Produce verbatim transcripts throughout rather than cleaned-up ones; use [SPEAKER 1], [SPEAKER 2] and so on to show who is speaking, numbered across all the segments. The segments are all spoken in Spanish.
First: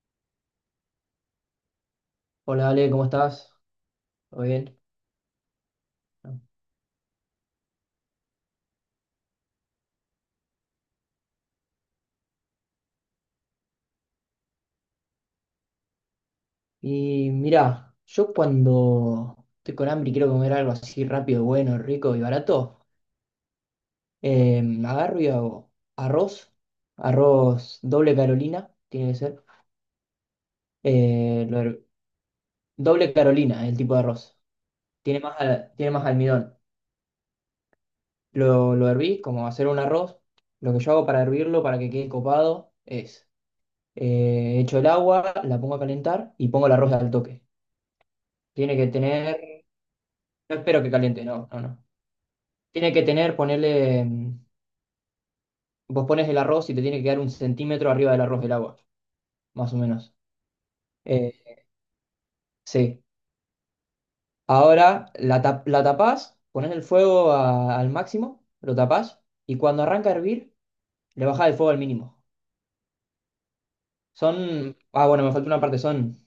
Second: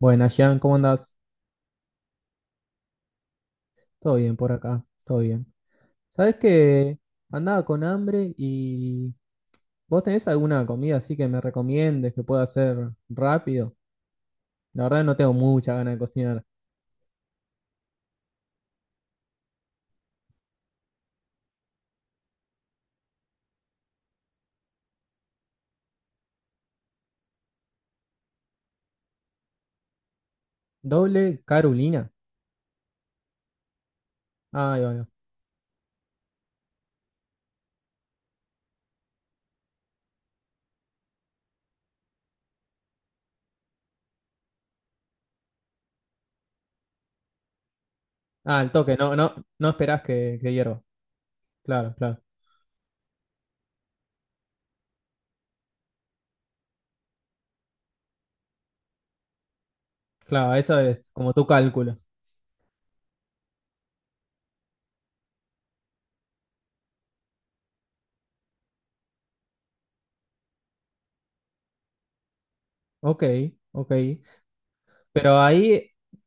[SPEAKER 1] Buenas, Jan, ¿cómo andás?
[SPEAKER 2] Hola Ale, ¿cómo estás?
[SPEAKER 1] Todo bien
[SPEAKER 2] ¿Todo
[SPEAKER 1] por
[SPEAKER 2] bien?
[SPEAKER 1] acá, todo bien. ¿Sabés que andaba con hambre y vos tenés alguna comida así que me recomiendes que pueda hacer rápido? La verdad no tengo mucha ganas de cocinar.
[SPEAKER 2] Y mira, yo cuando estoy con hambre y quiero comer algo así rápido, bueno, rico y barato, eh, agarro y hago arroz, arroz doble Carolina, tiene que ser,
[SPEAKER 1] ¿Doble
[SPEAKER 2] eh, lo her-
[SPEAKER 1] Carolina?
[SPEAKER 2] doble Carolina, el tipo de arroz,
[SPEAKER 1] Ay, ay, ay.
[SPEAKER 2] tiene más, al- tiene más almidón. Lo, lo herví, como hacer un arroz, lo que yo hago para hervirlo, para que quede copado, es, eh, echo el agua, la pongo a calentar y pongo el arroz al toque.
[SPEAKER 1] Ah, el
[SPEAKER 2] Tiene que
[SPEAKER 1] toque, no, no,
[SPEAKER 2] tener.
[SPEAKER 1] no esperás que, que
[SPEAKER 2] No
[SPEAKER 1] hierva.
[SPEAKER 2] espero que caliente, no, no, no.
[SPEAKER 1] Claro, claro,
[SPEAKER 2] Tiene que tener, ponerle, mm, vos pones el arroz y te tiene que quedar un centímetro arriba del arroz del agua, más o menos.
[SPEAKER 1] claro, eso es como
[SPEAKER 2] Eh,
[SPEAKER 1] tú calculas.
[SPEAKER 2] sí. Ahora la, tap- la tapás, pones el fuego a- al máximo, lo tapás y cuando arranca a hervir, le bajás el fuego al mínimo.
[SPEAKER 1] Ok, ok.
[SPEAKER 2] Son, ah, bueno, me
[SPEAKER 1] Pero
[SPEAKER 2] faltó una parte,
[SPEAKER 1] ahí,
[SPEAKER 2] son,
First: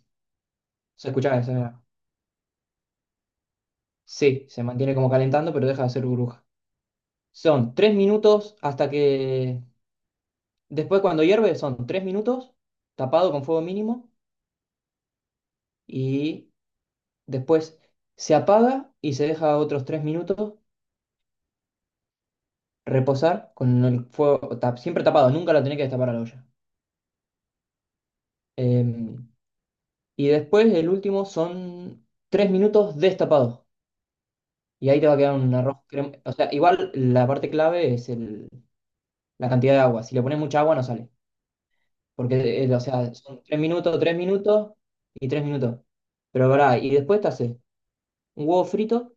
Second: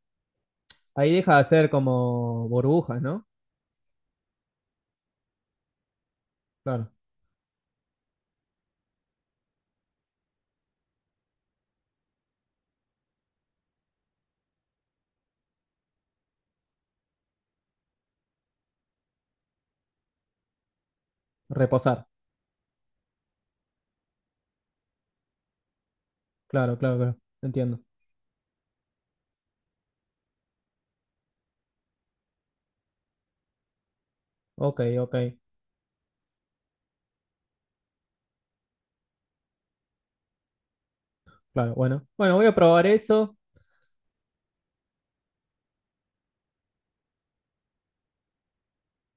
[SPEAKER 2] se
[SPEAKER 1] ahí deja de
[SPEAKER 2] escuchaba, se-
[SPEAKER 1] hacer como burbujas, ¿no?
[SPEAKER 2] sí, se mantiene como calentando, pero deja de hacer burbuja.
[SPEAKER 1] Claro,
[SPEAKER 2] Son tres minutos hasta que, después cuando hierve, son tres minutos, tapado con fuego mínimo y después se apaga y se deja otros tres minutos
[SPEAKER 1] reposar.
[SPEAKER 2] reposar con el fuego tap- siempre tapado, nunca la tenés que destapar a la olla.
[SPEAKER 1] Claro, claro, claro. Entiendo.
[SPEAKER 2] Eh, y después el último son tres minutos destapados.
[SPEAKER 1] Ok,
[SPEAKER 2] Y ahí te va
[SPEAKER 1] ok.
[SPEAKER 2] a quedar un arroz crem- o sea, igual la parte clave es el, la cantidad de agua. Si le pones mucha agua no sale.
[SPEAKER 1] Claro, bueno. Bueno, voy a
[SPEAKER 2] Porque, eh, o
[SPEAKER 1] probar
[SPEAKER 2] sea,
[SPEAKER 1] eso.
[SPEAKER 2] son tres minutos, tres minutos y tres minutos. Pero pará, y después te haces un huevo frito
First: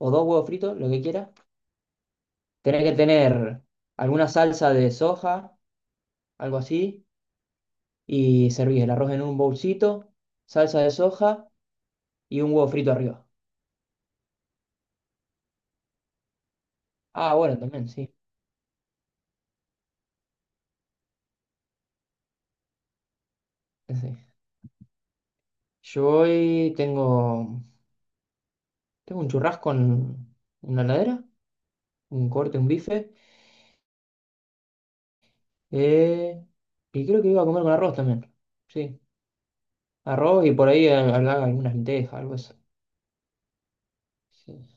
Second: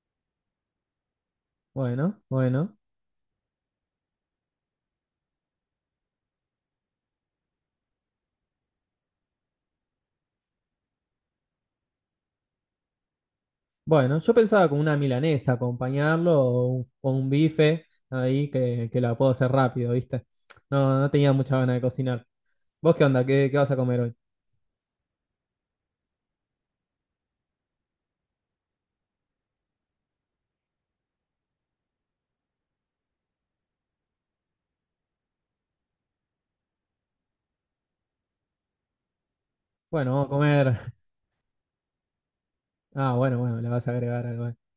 [SPEAKER 2] o dos huevos fritos, lo que quieras.
[SPEAKER 1] Bueno, bueno.
[SPEAKER 2] Tenés que tener alguna salsa de soja, algo así, y servís el arroz en un bolsito, salsa de soja y un huevo frito arriba.
[SPEAKER 1] Bueno, yo pensaba con una milanesa acompañarlo o un, o un
[SPEAKER 2] Ah, bueno,
[SPEAKER 1] bife
[SPEAKER 2] también, sí.
[SPEAKER 1] ahí que, que la puedo hacer rápido, ¿viste? No, no tenía mucha ganas de cocinar. ¿Vos qué onda? ¿Qué, qué vas a
[SPEAKER 2] Sí.
[SPEAKER 1] comer hoy?
[SPEAKER 2] Sí. Yo hoy tengo, tengo un churrasco en una heladera, un corte, un bife, eh, y creo que iba a comer con arroz también. Sí,
[SPEAKER 1] Bueno, vamos a
[SPEAKER 2] arroz y por
[SPEAKER 1] comer.
[SPEAKER 2] ahí eh, habrá algunas lentejas, algo eso.
[SPEAKER 1] Ah, bueno, bueno, le vas a agregar algo. eh.
[SPEAKER 2] Sí.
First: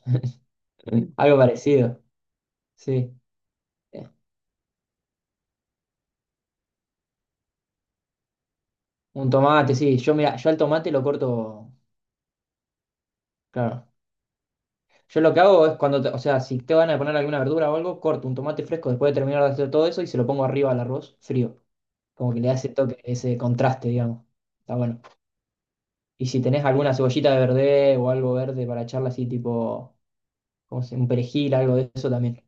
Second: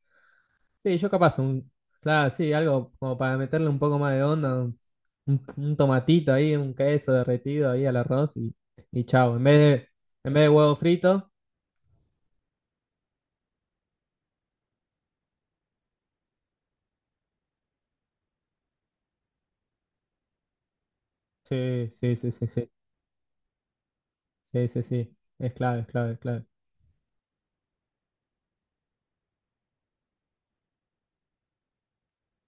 [SPEAKER 1] Sí,
[SPEAKER 2] Mm.
[SPEAKER 1] yo capaz
[SPEAKER 2] Algo
[SPEAKER 1] un.
[SPEAKER 2] parecido,
[SPEAKER 1] Claro, sí, algo
[SPEAKER 2] sí.
[SPEAKER 1] como para meterle un poco
[SPEAKER 2] Eh,
[SPEAKER 1] más de onda, un, un- un tomatito ahí, un queso derretido ahí al arroz y, y
[SPEAKER 2] Un
[SPEAKER 1] chao. En vez
[SPEAKER 2] tomate,
[SPEAKER 1] de,
[SPEAKER 2] sí. Yo,
[SPEAKER 1] en
[SPEAKER 2] mira,
[SPEAKER 1] vez de
[SPEAKER 2] yo al
[SPEAKER 1] huevo
[SPEAKER 2] tomate lo
[SPEAKER 1] frito.
[SPEAKER 2] corto, claro. Yo lo que hago es cuando, te- o sea, si te van a poner alguna verdura o algo, corto un tomate fresco después de terminar de hacer todo eso y se lo pongo arriba al arroz frío.
[SPEAKER 1] Sí, sí, sí,
[SPEAKER 2] Como que
[SPEAKER 1] sí,
[SPEAKER 2] le da ese
[SPEAKER 1] sí.
[SPEAKER 2] toque, ese contraste, digamos.
[SPEAKER 1] Sí,
[SPEAKER 2] Está
[SPEAKER 1] sí,
[SPEAKER 2] bueno.
[SPEAKER 1] sí. Es clave, es clave, es
[SPEAKER 2] Y si
[SPEAKER 1] clave.
[SPEAKER 2] tenés alguna cebollita de verde o algo verde para echarle así, tipo, ¿cómo se- un perejil, algo de eso también.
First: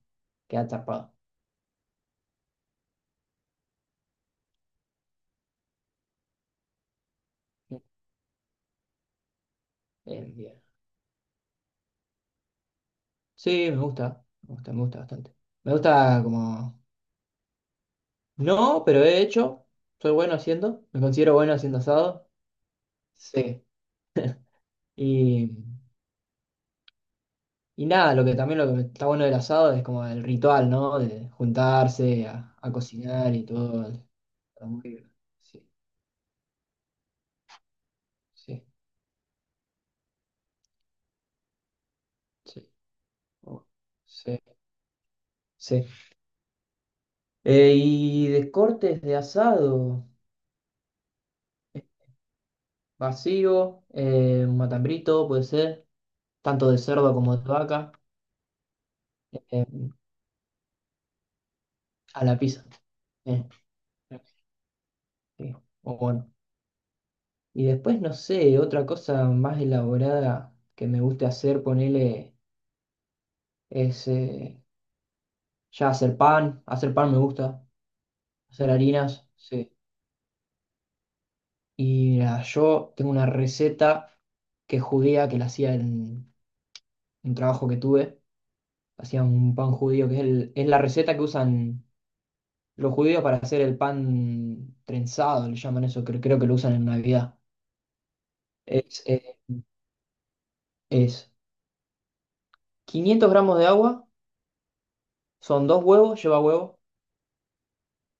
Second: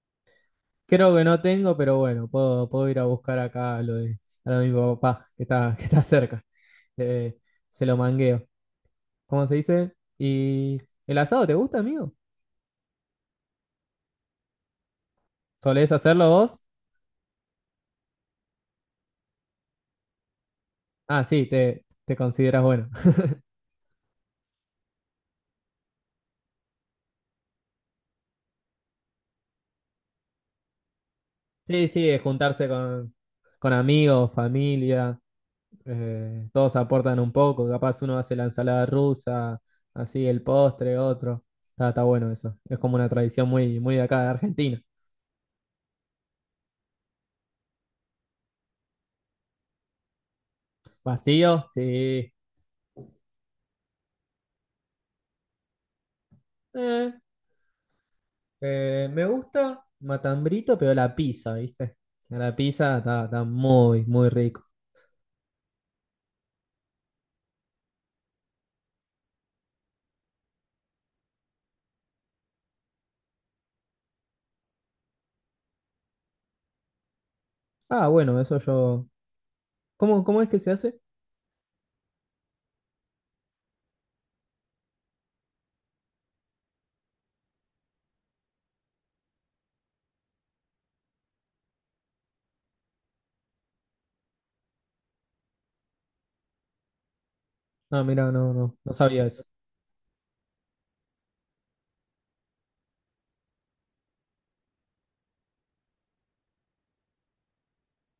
[SPEAKER 2] Queda tapado.
[SPEAKER 1] Creo que no tengo, pero bueno, puedo, puedo ir a buscar acá a lo de, a lo de mi papá, que está, que está cerca. Eh, Se lo mangueo. ¿Cómo se dice?
[SPEAKER 2] Eh, bien.
[SPEAKER 1] ¿Y el asado te gusta, amigo?
[SPEAKER 2] Sí, me gusta, me gusta, me gusta bastante. Me
[SPEAKER 1] ¿Solés
[SPEAKER 2] gusta
[SPEAKER 1] hacerlo vos?
[SPEAKER 2] como no, pero he hecho, soy bueno haciendo, me
[SPEAKER 1] Ah,
[SPEAKER 2] considero
[SPEAKER 1] sí,
[SPEAKER 2] bueno haciendo
[SPEAKER 1] te, te
[SPEAKER 2] asado.
[SPEAKER 1] consideras bueno.
[SPEAKER 2] Sí. Y Y nada, lo que también lo que está bueno del asado es como el ritual, ¿no? De
[SPEAKER 1] Sí, sí, es
[SPEAKER 2] juntarse a,
[SPEAKER 1] juntarse
[SPEAKER 2] a
[SPEAKER 1] con,
[SPEAKER 2] cocinar y
[SPEAKER 1] con
[SPEAKER 2] todo.
[SPEAKER 1] amigos,
[SPEAKER 2] Está muy-
[SPEAKER 1] familia,
[SPEAKER 2] Sí,
[SPEAKER 1] eh, todos aportan un poco. Capaz uno hace la
[SPEAKER 2] sí,
[SPEAKER 1] ensalada rusa, así el postre, otro. Está, está bueno eso.
[SPEAKER 2] sí.
[SPEAKER 1] Es como una tradición
[SPEAKER 2] Oh,
[SPEAKER 1] muy, muy de acá de
[SPEAKER 2] sí,
[SPEAKER 1] Argentina.
[SPEAKER 2] sí. Eh, y de cortes de asado,
[SPEAKER 1] Vacío,
[SPEAKER 2] eh,
[SPEAKER 1] sí.
[SPEAKER 2] vacío, eh, un matambrito puede ser, tanto de
[SPEAKER 1] Eh,
[SPEAKER 2] cerdo como de vaca,
[SPEAKER 1] eh, Me
[SPEAKER 2] eh,
[SPEAKER 1] gusta Matambrito, pero la pizza, ¿viste?
[SPEAKER 2] a la
[SPEAKER 1] La
[SPEAKER 2] pizza.
[SPEAKER 1] pizza está, está
[SPEAKER 2] eh,
[SPEAKER 1] muy, muy rico.
[SPEAKER 2] sí, o bueno. Y después, no sé, otra cosa más elaborada que me gusta hacer, ponele, es eh, ya hacer pan, hacer pan me gusta,
[SPEAKER 1] Ah, bueno, eso
[SPEAKER 2] hacer
[SPEAKER 1] yo.
[SPEAKER 2] harinas, sí.
[SPEAKER 1] ¿Cómo, cómo es que se hace?
[SPEAKER 2] Y nada, yo tengo una receta que es judía, que la hacía en un trabajo que tuve. Hacía un pan judío, que es, el- es la receta que usan los judíos para hacer el pan trenzado, le llaman eso, creo, creo que lo usan en Navidad.
[SPEAKER 1] Ah, mira, no, no, no
[SPEAKER 2] Es, eh,
[SPEAKER 1] sabía eso.
[SPEAKER 2] es quinientos gramos de agua, son dos huevos, lleva huevo,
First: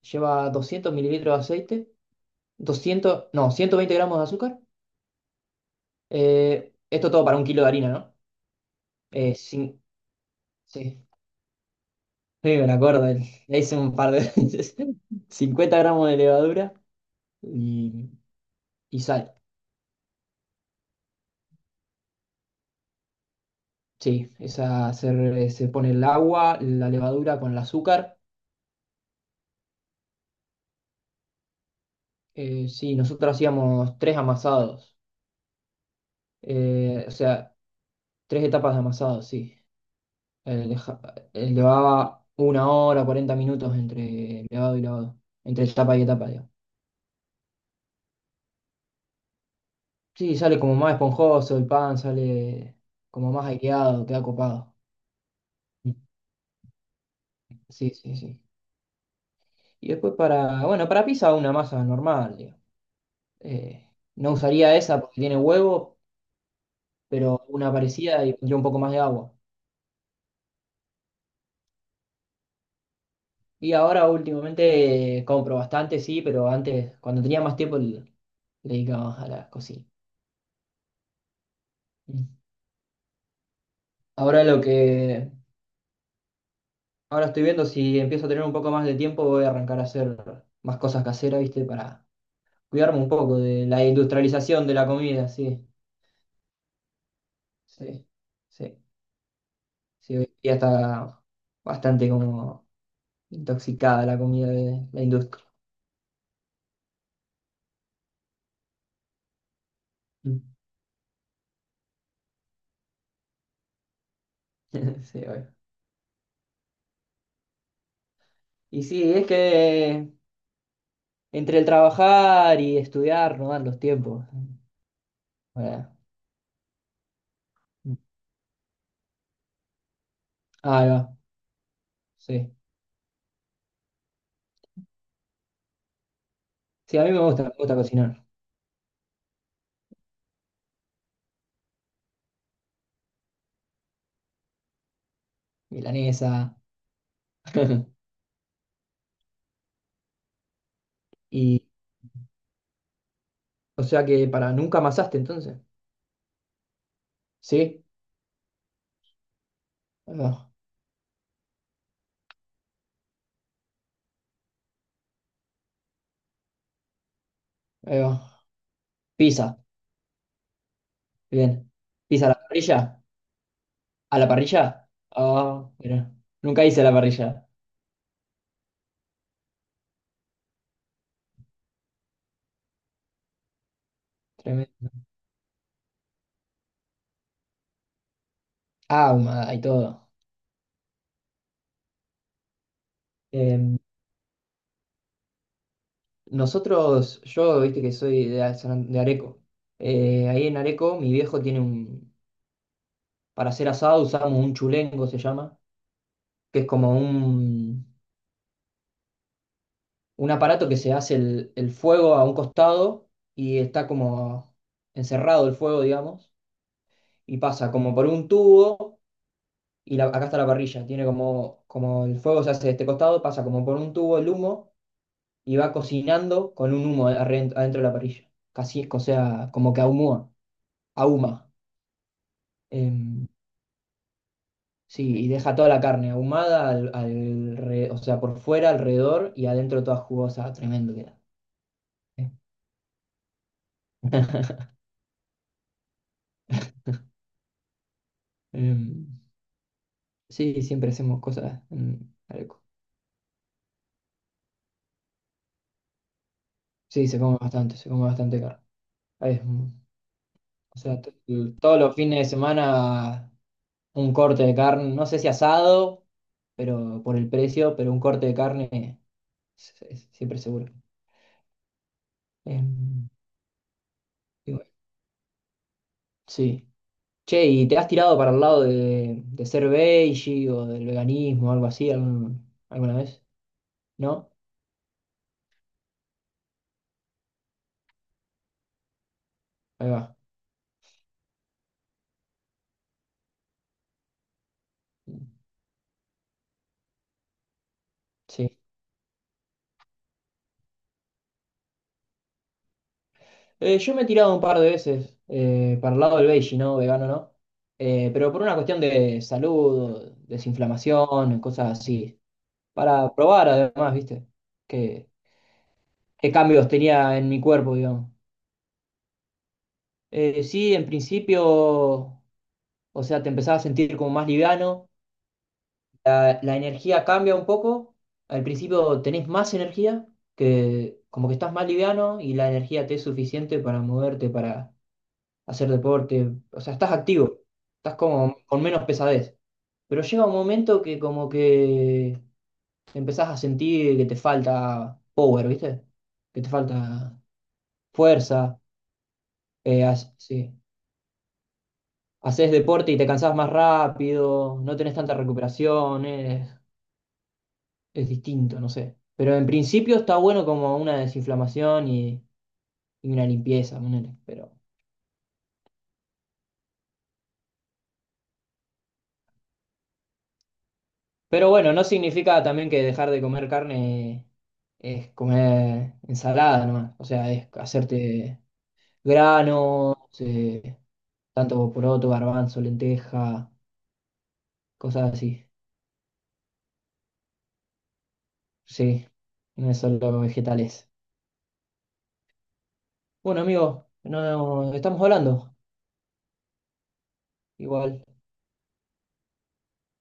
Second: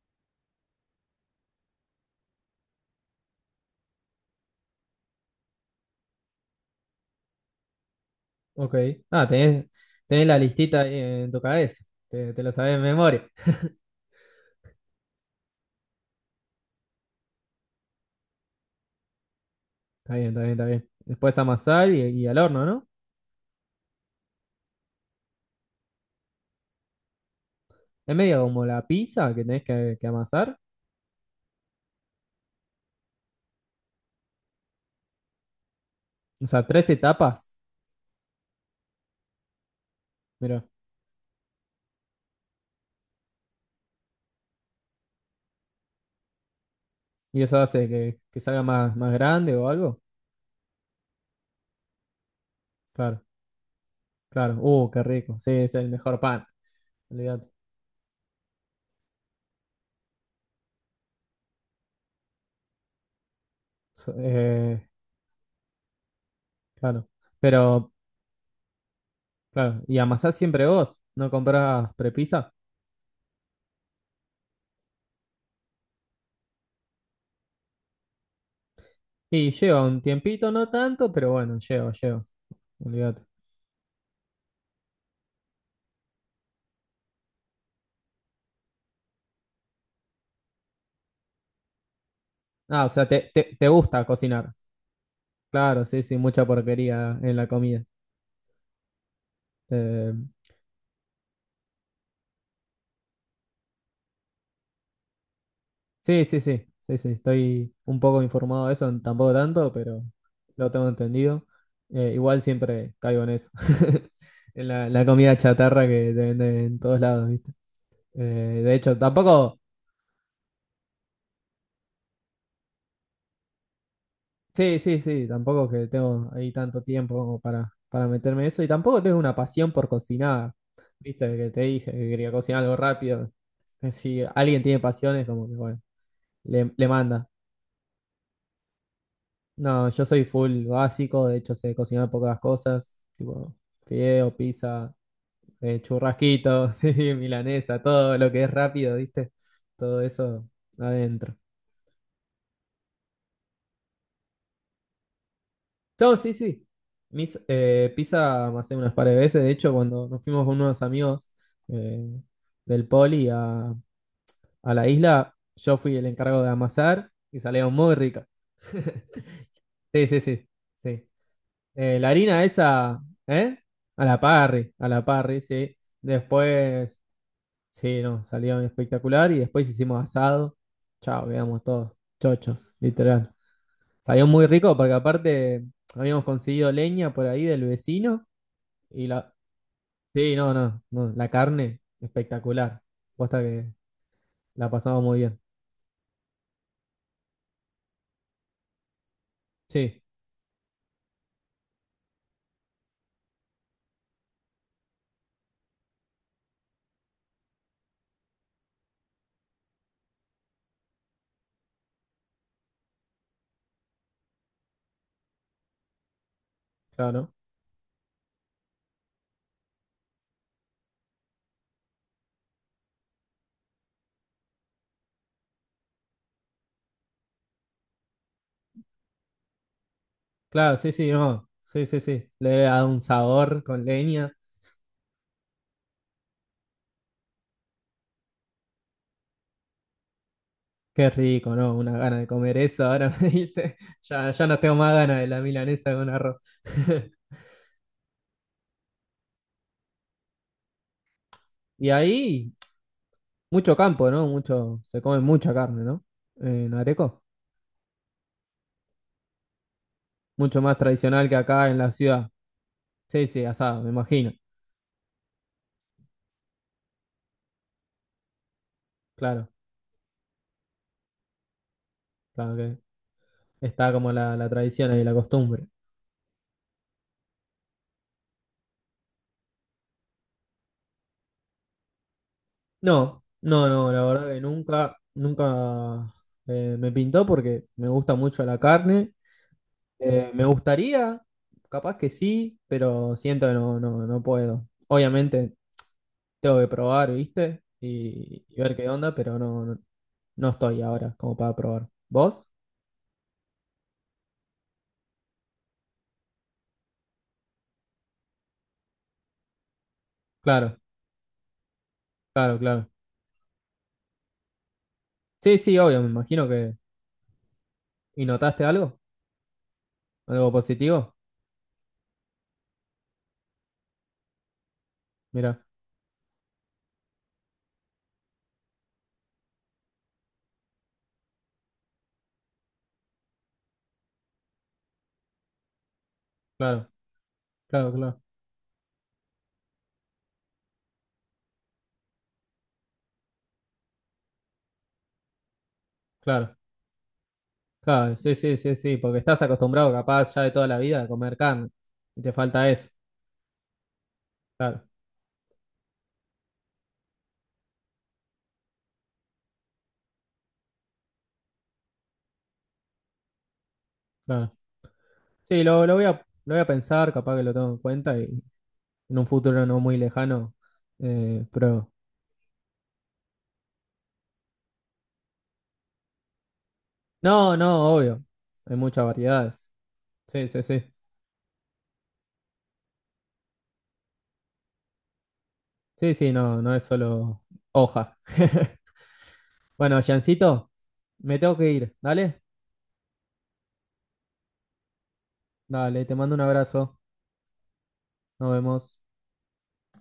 [SPEAKER 2] lleva doscientos mililitros de aceite, doscientos no, ciento veinte gramos de azúcar. Eh, esto todo para un kilo de harina, ¿no?
[SPEAKER 1] Ok. Ah,
[SPEAKER 2] Eh,
[SPEAKER 1] tenés,
[SPEAKER 2] cin-
[SPEAKER 1] tenés la listita ahí
[SPEAKER 2] Sí,
[SPEAKER 1] en tu cabeza. Te, te
[SPEAKER 2] sí,
[SPEAKER 1] lo
[SPEAKER 2] me
[SPEAKER 1] sabés
[SPEAKER 2] lo
[SPEAKER 1] de
[SPEAKER 2] acuerdo.
[SPEAKER 1] memoria.
[SPEAKER 2] Le le hice un par de veces. cincuenta gramos de levadura y, y sal.
[SPEAKER 1] Está bien, está bien, está bien. Después amasar y, y al horno, ¿no?
[SPEAKER 2] Sí, esa se, se pone el agua, la levadura con el
[SPEAKER 1] Es
[SPEAKER 2] azúcar.
[SPEAKER 1] medio como la pizza que tenés que, que amasar.
[SPEAKER 2] Eh, sí, nosotros hacíamos tres amasados.
[SPEAKER 1] O sea, tres
[SPEAKER 2] Eh, o
[SPEAKER 1] etapas.
[SPEAKER 2] sea, tres etapas de amasado, sí.
[SPEAKER 1] Mira.
[SPEAKER 2] Eh, deja- eh, llevaba una hora, cuarenta minutos entre levado y lavado. Entre etapa y etapa, digo.
[SPEAKER 1] Y eso hace que, que salga más, más grande o algo.
[SPEAKER 2] Sí, sale como más esponjoso el pan, sale
[SPEAKER 1] Claro.
[SPEAKER 2] como más aireado, queda
[SPEAKER 1] Claro,
[SPEAKER 2] copado.
[SPEAKER 1] uh, qué rico. Sí, es el mejor pan. Olvídate.
[SPEAKER 2] Sí, sí, sí. Y después para, bueno, para pizza una masa normal, digo. Eh,
[SPEAKER 1] So-
[SPEAKER 2] no usaría
[SPEAKER 1] eh,
[SPEAKER 2] esa porque tiene huevo,
[SPEAKER 1] claro.
[SPEAKER 2] pero una
[SPEAKER 1] Pero,
[SPEAKER 2] parecida y pondría un poco más de agua.
[SPEAKER 1] claro, y amasás siempre vos, ¿no comprás prepisa?
[SPEAKER 2] Y ahora últimamente eh, compro bastante, sí, pero antes, cuando tenía más tiempo, le, le dedicaba más a la
[SPEAKER 1] Y lleva
[SPEAKER 2] cocina.
[SPEAKER 1] un tiempito, no tanto, pero bueno, lleva, lleva.
[SPEAKER 2] Mm.
[SPEAKER 1] Olvídate.
[SPEAKER 2] Ahora lo que, ahora estoy viendo si empiezo a tener un poco más de tiempo, voy a arrancar a hacer más cosas caseras, ¿viste? Para
[SPEAKER 1] Ah, o
[SPEAKER 2] cuidarme
[SPEAKER 1] sea,
[SPEAKER 2] un
[SPEAKER 1] te,
[SPEAKER 2] poco
[SPEAKER 1] te,
[SPEAKER 2] de
[SPEAKER 1] te
[SPEAKER 2] la
[SPEAKER 1] gusta cocinar.
[SPEAKER 2] industrialización de la comida, sí.
[SPEAKER 1] Claro, sí, sí, mucha porquería en la comida.
[SPEAKER 2] Sí, sí.
[SPEAKER 1] Eh,
[SPEAKER 2] Sí, hoy en día está bastante como intoxicada la comida de la industria.
[SPEAKER 1] Sí, sí, sí, sí, sí, estoy un poco informado de eso, tampoco tanto, pero
[SPEAKER 2] Mm.
[SPEAKER 1] lo tengo entendido. Eh, igual siempre caigo en eso, en la, en la
[SPEAKER 2] Sí,
[SPEAKER 1] comida
[SPEAKER 2] obvio.
[SPEAKER 1] chatarra que te venden en todos lados, ¿viste? Eh, de
[SPEAKER 2] Y
[SPEAKER 1] hecho,
[SPEAKER 2] sí, es
[SPEAKER 1] tampoco,
[SPEAKER 2] que entre el trabajar y estudiar no dan los tiempos.
[SPEAKER 1] sí, sí, sí, tampoco que
[SPEAKER 2] Bueno.
[SPEAKER 1] tengo ahí tanto tiempo como para,
[SPEAKER 2] Mm.
[SPEAKER 1] para meterme en eso y tampoco tengo una pasión por cocinar,
[SPEAKER 2] Ahí va,
[SPEAKER 1] ¿viste? Que te dije que quería
[SPEAKER 2] sí.
[SPEAKER 1] cocinar algo rápido. Eh, Si alguien tiene pasiones, como que bueno, le, le
[SPEAKER 2] Sí, a mí me
[SPEAKER 1] manda.
[SPEAKER 2] gusta, me gusta cocinar.
[SPEAKER 1] No, yo soy full básico, de hecho sé cocinar pocas cosas, tipo fideo, pizza, eh,
[SPEAKER 2] Milanesa.
[SPEAKER 1] churrasquito, sí, milanesa, todo lo que es rápido, ¿viste? Todo eso adentro.
[SPEAKER 2] Y, o sea que para nunca amasaste entonces.
[SPEAKER 1] No, sí, sí. Mis,
[SPEAKER 2] Sí,
[SPEAKER 1] eh, pizza me hace unas par de veces, de hecho cuando
[SPEAKER 2] ahí
[SPEAKER 1] nos fuimos
[SPEAKER 2] va,
[SPEAKER 1] con unos amigos eh, del poli a, a la isla, yo fui el encargo de amasar y salieron muy
[SPEAKER 2] ahí
[SPEAKER 1] ricas.
[SPEAKER 2] va. Pizza,
[SPEAKER 1] Sí, sí, sí, sí.
[SPEAKER 2] bien.
[SPEAKER 1] Eh, la
[SPEAKER 2] Pizza a la
[SPEAKER 1] harina
[SPEAKER 2] parrilla.
[SPEAKER 1] esa, ¿eh? A
[SPEAKER 2] ¿A
[SPEAKER 1] la
[SPEAKER 2] la
[SPEAKER 1] parry, a
[SPEAKER 2] parrilla?
[SPEAKER 1] la parry,
[SPEAKER 2] Ah,
[SPEAKER 1] sí.
[SPEAKER 2] mira. Nunca hice la
[SPEAKER 1] Después,
[SPEAKER 2] parrilla.
[SPEAKER 1] sí, no, salió espectacular y después hicimos asado. Chao, quedamos todos chochos, literal. Salió muy rico
[SPEAKER 2] Tremendo.
[SPEAKER 1] porque aparte habíamos conseguido leña por ahí del vecino y
[SPEAKER 2] Ah,
[SPEAKER 1] la...
[SPEAKER 2] ahumada y todo.
[SPEAKER 1] Sí, no, no, no, la carne, espectacular. Posta que
[SPEAKER 2] Eh,
[SPEAKER 1] la pasamos muy bien.
[SPEAKER 2] Nosotros, yo viste que soy de, San- An- de Areco.
[SPEAKER 1] Sí,
[SPEAKER 2] Eh, ahí en Areco, mi viejo tiene un. Para hacer asado usamos un chulengo, se llama, que es como un, un aparato que se hace el, el fuego a un costado y está como encerrado el fuego, digamos,
[SPEAKER 1] claro. ¿No?
[SPEAKER 2] y pasa como por un tubo y la- acá está la parrilla. Tiene como, como el fuego se hace de este costado, pasa como por un tubo el humo y va cocinando con un humo adren- adentro, de la parrilla. Casi, o sea, como que ahumó,
[SPEAKER 1] Claro, sí, sí,
[SPEAKER 2] ahuma.
[SPEAKER 1] no. Sí, sí, sí. Le da un
[SPEAKER 2] Em,
[SPEAKER 1] sabor con leña.
[SPEAKER 2] sí, y deja toda la carne ahumada, al, al re- o sea, por fuera, alrededor y adentro toda jugosa, tremendo
[SPEAKER 1] Qué
[SPEAKER 2] queda.
[SPEAKER 1] rico, ¿no? Una gana de comer eso, ahora me diste. Ya, ya no tengo más ganas de la milanesa con arroz.
[SPEAKER 2] Em, sí, siempre hacemos cosas
[SPEAKER 1] Y
[SPEAKER 2] en
[SPEAKER 1] ahí,
[SPEAKER 2] Areco.
[SPEAKER 1] mucho campo, ¿no? Mucho, se come mucha carne, ¿no? En
[SPEAKER 2] Sí, se
[SPEAKER 1] Areco.
[SPEAKER 2] come bastante, se come bastante carne. Ahí es, mm,
[SPEAKER 1] Mucho más
[SPEAKER 2] o sea, t-
[SPEAKER 1] tradicional que acá en
[SPEAKER 2] todos
[SPEAKER 1] la
[SPEAKER 2] los fines de
[SPEAKER 1] ciudad. Sí,
[SPEAKER 2] semana
[SPEAKER 1] sí, asado, me
[SPEAKER 2] un
[SPEAKER 1] imagino.
[SPEAKER 2] corte de carne, no sé si asado, pero por el precio, pero un corte de carne
[SPEAKER 1] Claro,
[SPEAKER 2] es- es siempre seguro.
[SPEAKER 1] claro que
[SPEAKER 2] Em,
[SPEAKER 1] está como la, la
[SPEAKER 2] y bueno,
[SPEAKER 1] tradición y la costumbre.
[SPEAKER 2] sí. Che, ¿y te has tirado para el lado de, de ser veggie o del veganismo o algo así algún- alguna
[SPEAKER 1] No,
[SPEAKER 2] vez?
[SPEAKER 1] no, no, la verdad
[SPEAKER 2] ¿No?
[SPEAKER 1] que nunca, nunca eh, me pintó porque me gusta mucho la carne.
[SPEAKER 2] Ahí va.
[SPEAKER 1] Eh, me gustaría, capaz que sí, pero siento que no, no, no puedo. Obviamente tengo que probar, ¿viste? Y, y
[SPEAKER 2] Sí.
[SPEAKER 1] ver qué onda, pero no, no, no estoy ahora como para probar. ¿Vos?
[SPEAKER 2] Eh, yo me he tirado un par de veces eh, para el lado del veggie, ¿no? Vegano, ¿no? Eh, pero por una cuestión de salud,
[SPEAKER 1] Claro,
[SPEAKER 2] desinflamación, cosas así.
[SPEAKER 1] claro, claro.
[SPEAKER 2] Para probar además, ¿viste? ¿Qué,
[SPEAKER 1] Sí, sí, obvio, me
[SPEAKER 2] qué
[SPEAKER 1] imagino
[SPEAKER 2] cambios
[SPEAKER 1] que...
[SPEAKER 2] tenía en mi cuerpo, digamos?
[SPEAKER 1] ¿Y notaste algo?
[SPEAKER 2] Eh,
[SPEAKER 1] ¿Algo
[SPEAKER 2] sí, en
[SPEAKER 1] positivo?
[SPEAKER 2] principio, o sea, te empezás a sentir como más liviano.
[SPEAKER 1] Mira,
[SPEAKER 2] La, la energía cambia un poco. Al principio tenés más energía, que como que estás más liviano y la energía te es suficiente para moverte, para hacer deporte. O sea,
[SPEAKER 1] claro,
[SPEAKER 2] estás activo,
[SPEAKER 1] claro,
[SPEAKER 2] estás
[SPEAKER 1] claro,
[SPEAKER 2] como con menos pesadez. Pero llega un momento que como que empezás a sentir que te falta power, ¿viste? Que te
[SPEAKER 1] claro,
[SPEAKER 2] falta
[SPEAKER 1] claro, sí, sí,
[SPEAKER 2] fuerza.
[SPEAKER 1] sí, sí, porque estás
[SPEAKER 2] Eh,
[SPEAKER 1] acostumbrado
[SPEAKER 2] has-
[SPEAKER 1] capaz ya de
[SPEAKER 2] sí.
[SPEAKER 1] toda la vida a comer carne y te
[SPEAKER 2] Haces
[SPEAKER 1] falta eso.
[SPEAKER 2] deporte y te cansás más rápido, no
[SPEAKER 1] Claro,
[SPEAKER 2] tenés tanta recuperación. eh. Es distinto, no sé. Pero en principio está bueno como una desinflamación y, y una limpieza, ponele. Pero,
[SPEAKER 1] claro. Sí, lo, lo voy a, lo voy a pensar, capaz que lo tengo en cuenta y en un futuro no muy lejano. Eh,
[SPEAKER 2] pero bueno, no
[SPEAKER 1] pero
[SPEAKER 2] significa también que dejar de comer carne es comer ensalada nomás. O sea, es
[SPEAKER 1] no, no, obvio.
[SPEAKER 2] hacerte
[SPEAKER 1] Hay muchas variedades.
[SPEAKER 2] granos,
[SPEAKER 1] Sí, sí,
[SPEAKER 2] eh,
[SPEAKER 1] sí.
[SPEAKER 2] tanto poroto, garbanzo, lenteja, cosas así.
[SPEAKER 1] Sí, sí, no, no es solo hoja.
[SPEAKER 2] Sí, no es
[SPEAKER 1] Bueno,
[SPEAKER 2] solo
[SPEAKER 1] Jancito,
[SPEAKER 2] vegetales.
[SPEAKER 1] me tengo que ir. Dale,
[SPEAKER 2] Bueno, amigo, no, estamos hablando.
[SPEAKER 1] dale, te mando un abrazo.
[SPEAKER 2] Igual.
[SPEAKER 1] Nos vemos.